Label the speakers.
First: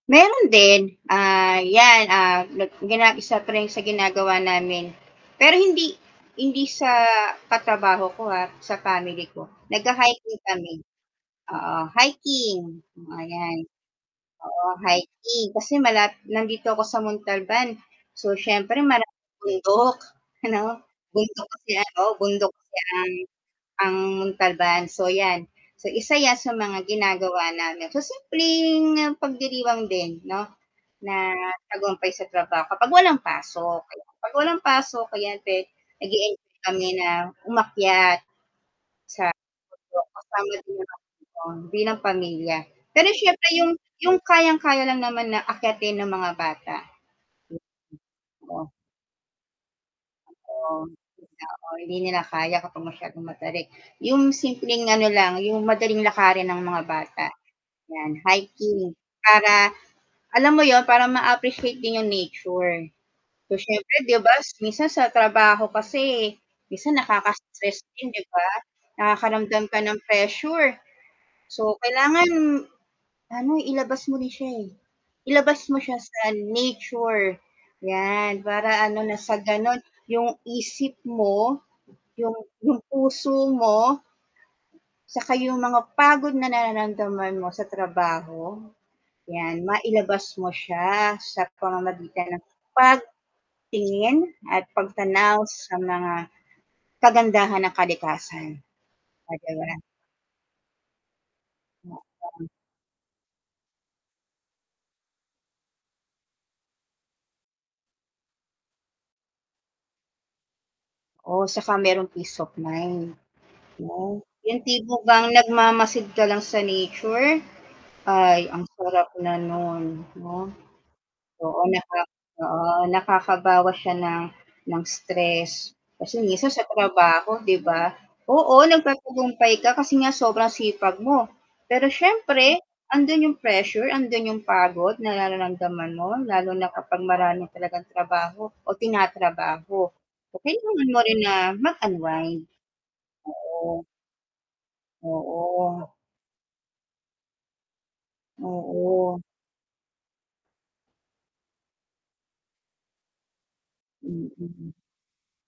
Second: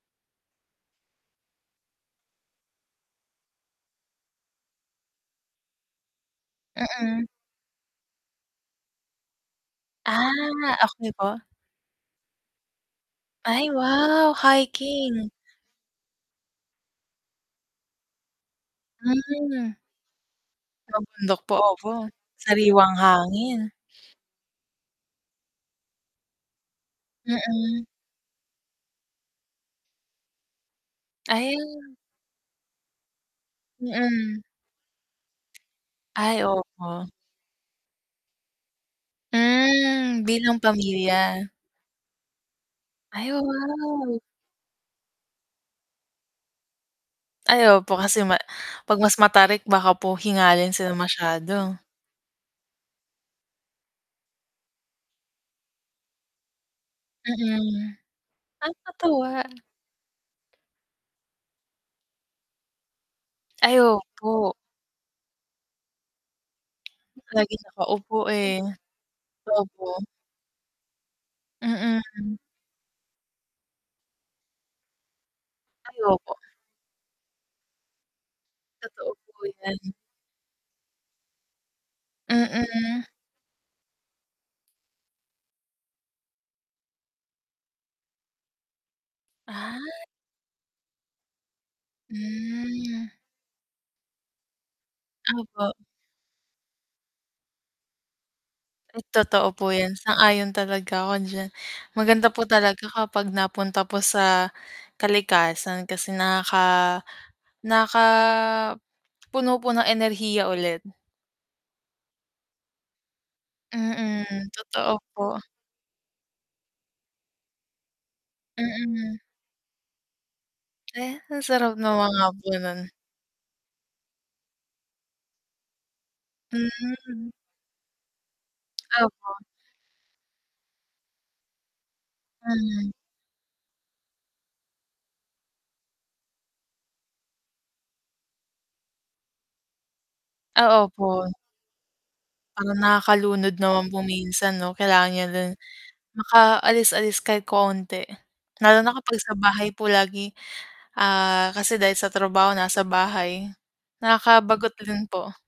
Speaker 1: Meron din, ah, 'yan, ah, nag grabe sa print, sa ginagawa namin. Pero hindi hindi sa
Speaker 2: Mm.
Speaker 1: katrabaho ko, ha, sa family ko,
Speaker 2: Ah,
Speaker 1: nagha-hiking kami.
Speaker 2: okey po.
Speaker 1: Oo, hiking. Oh, ayan.
Speaker 2: Ay, wow,
Speaker 1: Oo,
Speaker 2: hiking.
Speaker 1: hiking, kasi malap nandito ako sa Montalban. So, siyempre maraming
Speaker 2: Hmm.
Speaker 1: bundok ano,
Speaker 2: Mabundok
Speaker 1: bundok
Speaker 2: po,
Speaker 1: kasi
Speaker 2: opo.
Speaker 1: ano, bundok kasi
Speaker 2: Sariwang
Speaker 1: ang
Speaker 2: hangin.
Speaker 1: ang Montalban. So 'yan, so isa 'yan sa mga ginagawa
Speaker 2: Mm.
Speaker 1: namin. So, simpleng pagdiriwang din 'no, na
Speaker 2: Ah.
Speaker 1: tagumpay sa trabaho, kapag walang pasok, no. 'Pag
Speaker 2: Mm.
Speaker 1: walang pasok, ayan pwede,
Speaker 2: Ay,
Speaker 1: nag-e-enjoy kami
Speaker 2: opo.
Speaker 1: na umakyat, sa bundok
Speaker 2: Hmm,
Speaker 1: kasama
Speaker 2: bilang
Speaker 1: din ng
Speaker 2: pamilya.
Speaker 1: iba, bilang pamilya. Pero
Speaker 2: Ay,
Speaker 1: syempre yung yung
Speaker 2: wow.
Speaker 1: kayang-kaya lang naman na akyatin ng mga bata.
Speaker 2: Ay, opo kasi ma
Speaker 1: Mm. Uga
Speaker 2: 'pag mas matarik baka po hingalin
Speaker 1: Oo,
Speaker 2: sila
Speaker 1: yun nga. Oh,
Speaker 2: masyado.
Speaker 1: hindi nyo na kaya kapag masyadong matarik. Yung simpleng ano lang, yung madaling lakarin ng mga bata,
Speaker 2: Mm,
Speaker 1: 'yan, hiking.
Speaker 2: kakatuwa.
Speaker 1: Para alam mo yun, para ma-appreciate din yung nature. So,
Speaker 2: Ay,
Speaker 1: siyempre 'di ba,
Speaker 2: opo.
Speaker 1: minsan sa trabaho kasi, minsan
Speaker 2: Laging
Speaker 1: nakaka-stress din,
Speaker 2: nakaupo,
Speaker 1: 'di ba,
Speaker 2: eh. Totoo
Speaker 1: nakakaramdam ka
Speaker 2: po.
Speaker 1: ng pressure. So, kailangan
Speaker 2: Mm.
Speaker 1: ano, ilabas mo na siya, eh. Ilabas mo siya
Speaker 2: Ay,
Speaker 1: sa
Speaker 2: opo.
Speaker 1: nature, 'yan, para ano,
Speaker 2: Totoo
Speaker 1: nang sa
Speaker 2: po
Speaker 1: ganun
Speaker 2: 'yan.
Speaker 1: yung isip mo, yung yung
Speaker 2: Mm.
Speaker 1: puso mo saka yung mga pagod na nararamdaman mo sa trabaho, 'yan,
Speaker 2: Ah.
Speaker 1: mailabas mo siya, sa pamamagitan ng
Speaker 2: Hmm.
Speaker 1: pagtingin at pagtanaw
Speaker 2: Opo.
Speaker 1: sa mga kagandahan ng kalikasan.
Speaker 2: Hmm,
Speaker 1: At,
Speaker 2: totoo po
Speaker 1: ayan.
Speaker 2: 'yan, sang-ayon talaga ako diyan.
Speaker 1: Oo.
Speaker 2: Maganda po talaga kapag napunta po sa kalikasan, kasi nakaka nakakapuno po ng enerhiya ulit.
Speaker 1: Oo, saka merong peace of mind, 'no?
Speaker 2: Mm,
Speaker 1: Yung
Speaker 2: totoo
Speaker 1: tipo bang
Speaker 2: po.
Speaker 1: nagmamasid ka lang sa nature? Ay, ang sarap
Speaker 2: Mm.
Speaker 1: na nun, 'no?
Speaker 2: Aya ang
Speaker 1: Oo,
Speaker 2: sarap
Speaker 1: naka
Speaker 2: naman nga po nun.
Speaker 1: oo, nakakabawas siya ng ng stress, kasi minsan sa
Speaker 2: Hmm.
Speaker 1: trabaho, 'di ba? Oo,
Speaker 2: Opo.
Speaker 1: nagtatagumpay ka kasi nga sobrang sipag mo, pero siyempre
Speaker 2: Mm.
Speaker 1: andun yung pressure, andun yung pagod na nararamdaman mo, lalo na kapag marami talagang trabaho o tinatrabaho. So,
Speaker 2: Ah,
Speaker 1: kailangan mo rin
Speaker 2: opo.
Speaker 1: na mag-unwind.
Speaker 2: Parang nakakalunod
Speaker 1: Oo.
Speaker 2: naman po minsan, 'no? Kailangan niya din
Speaker 1: Oo.
Speaker 2: makaalis-alis kahit konti. Lalo na kapag
Speaker 1: Oo.
Speaker 2: sa bahay po lagi, ah, kasi dahil sa trabaho nasa bahay,
Speaker 1: Mm.
Speaker 2: nakakabagot rin po.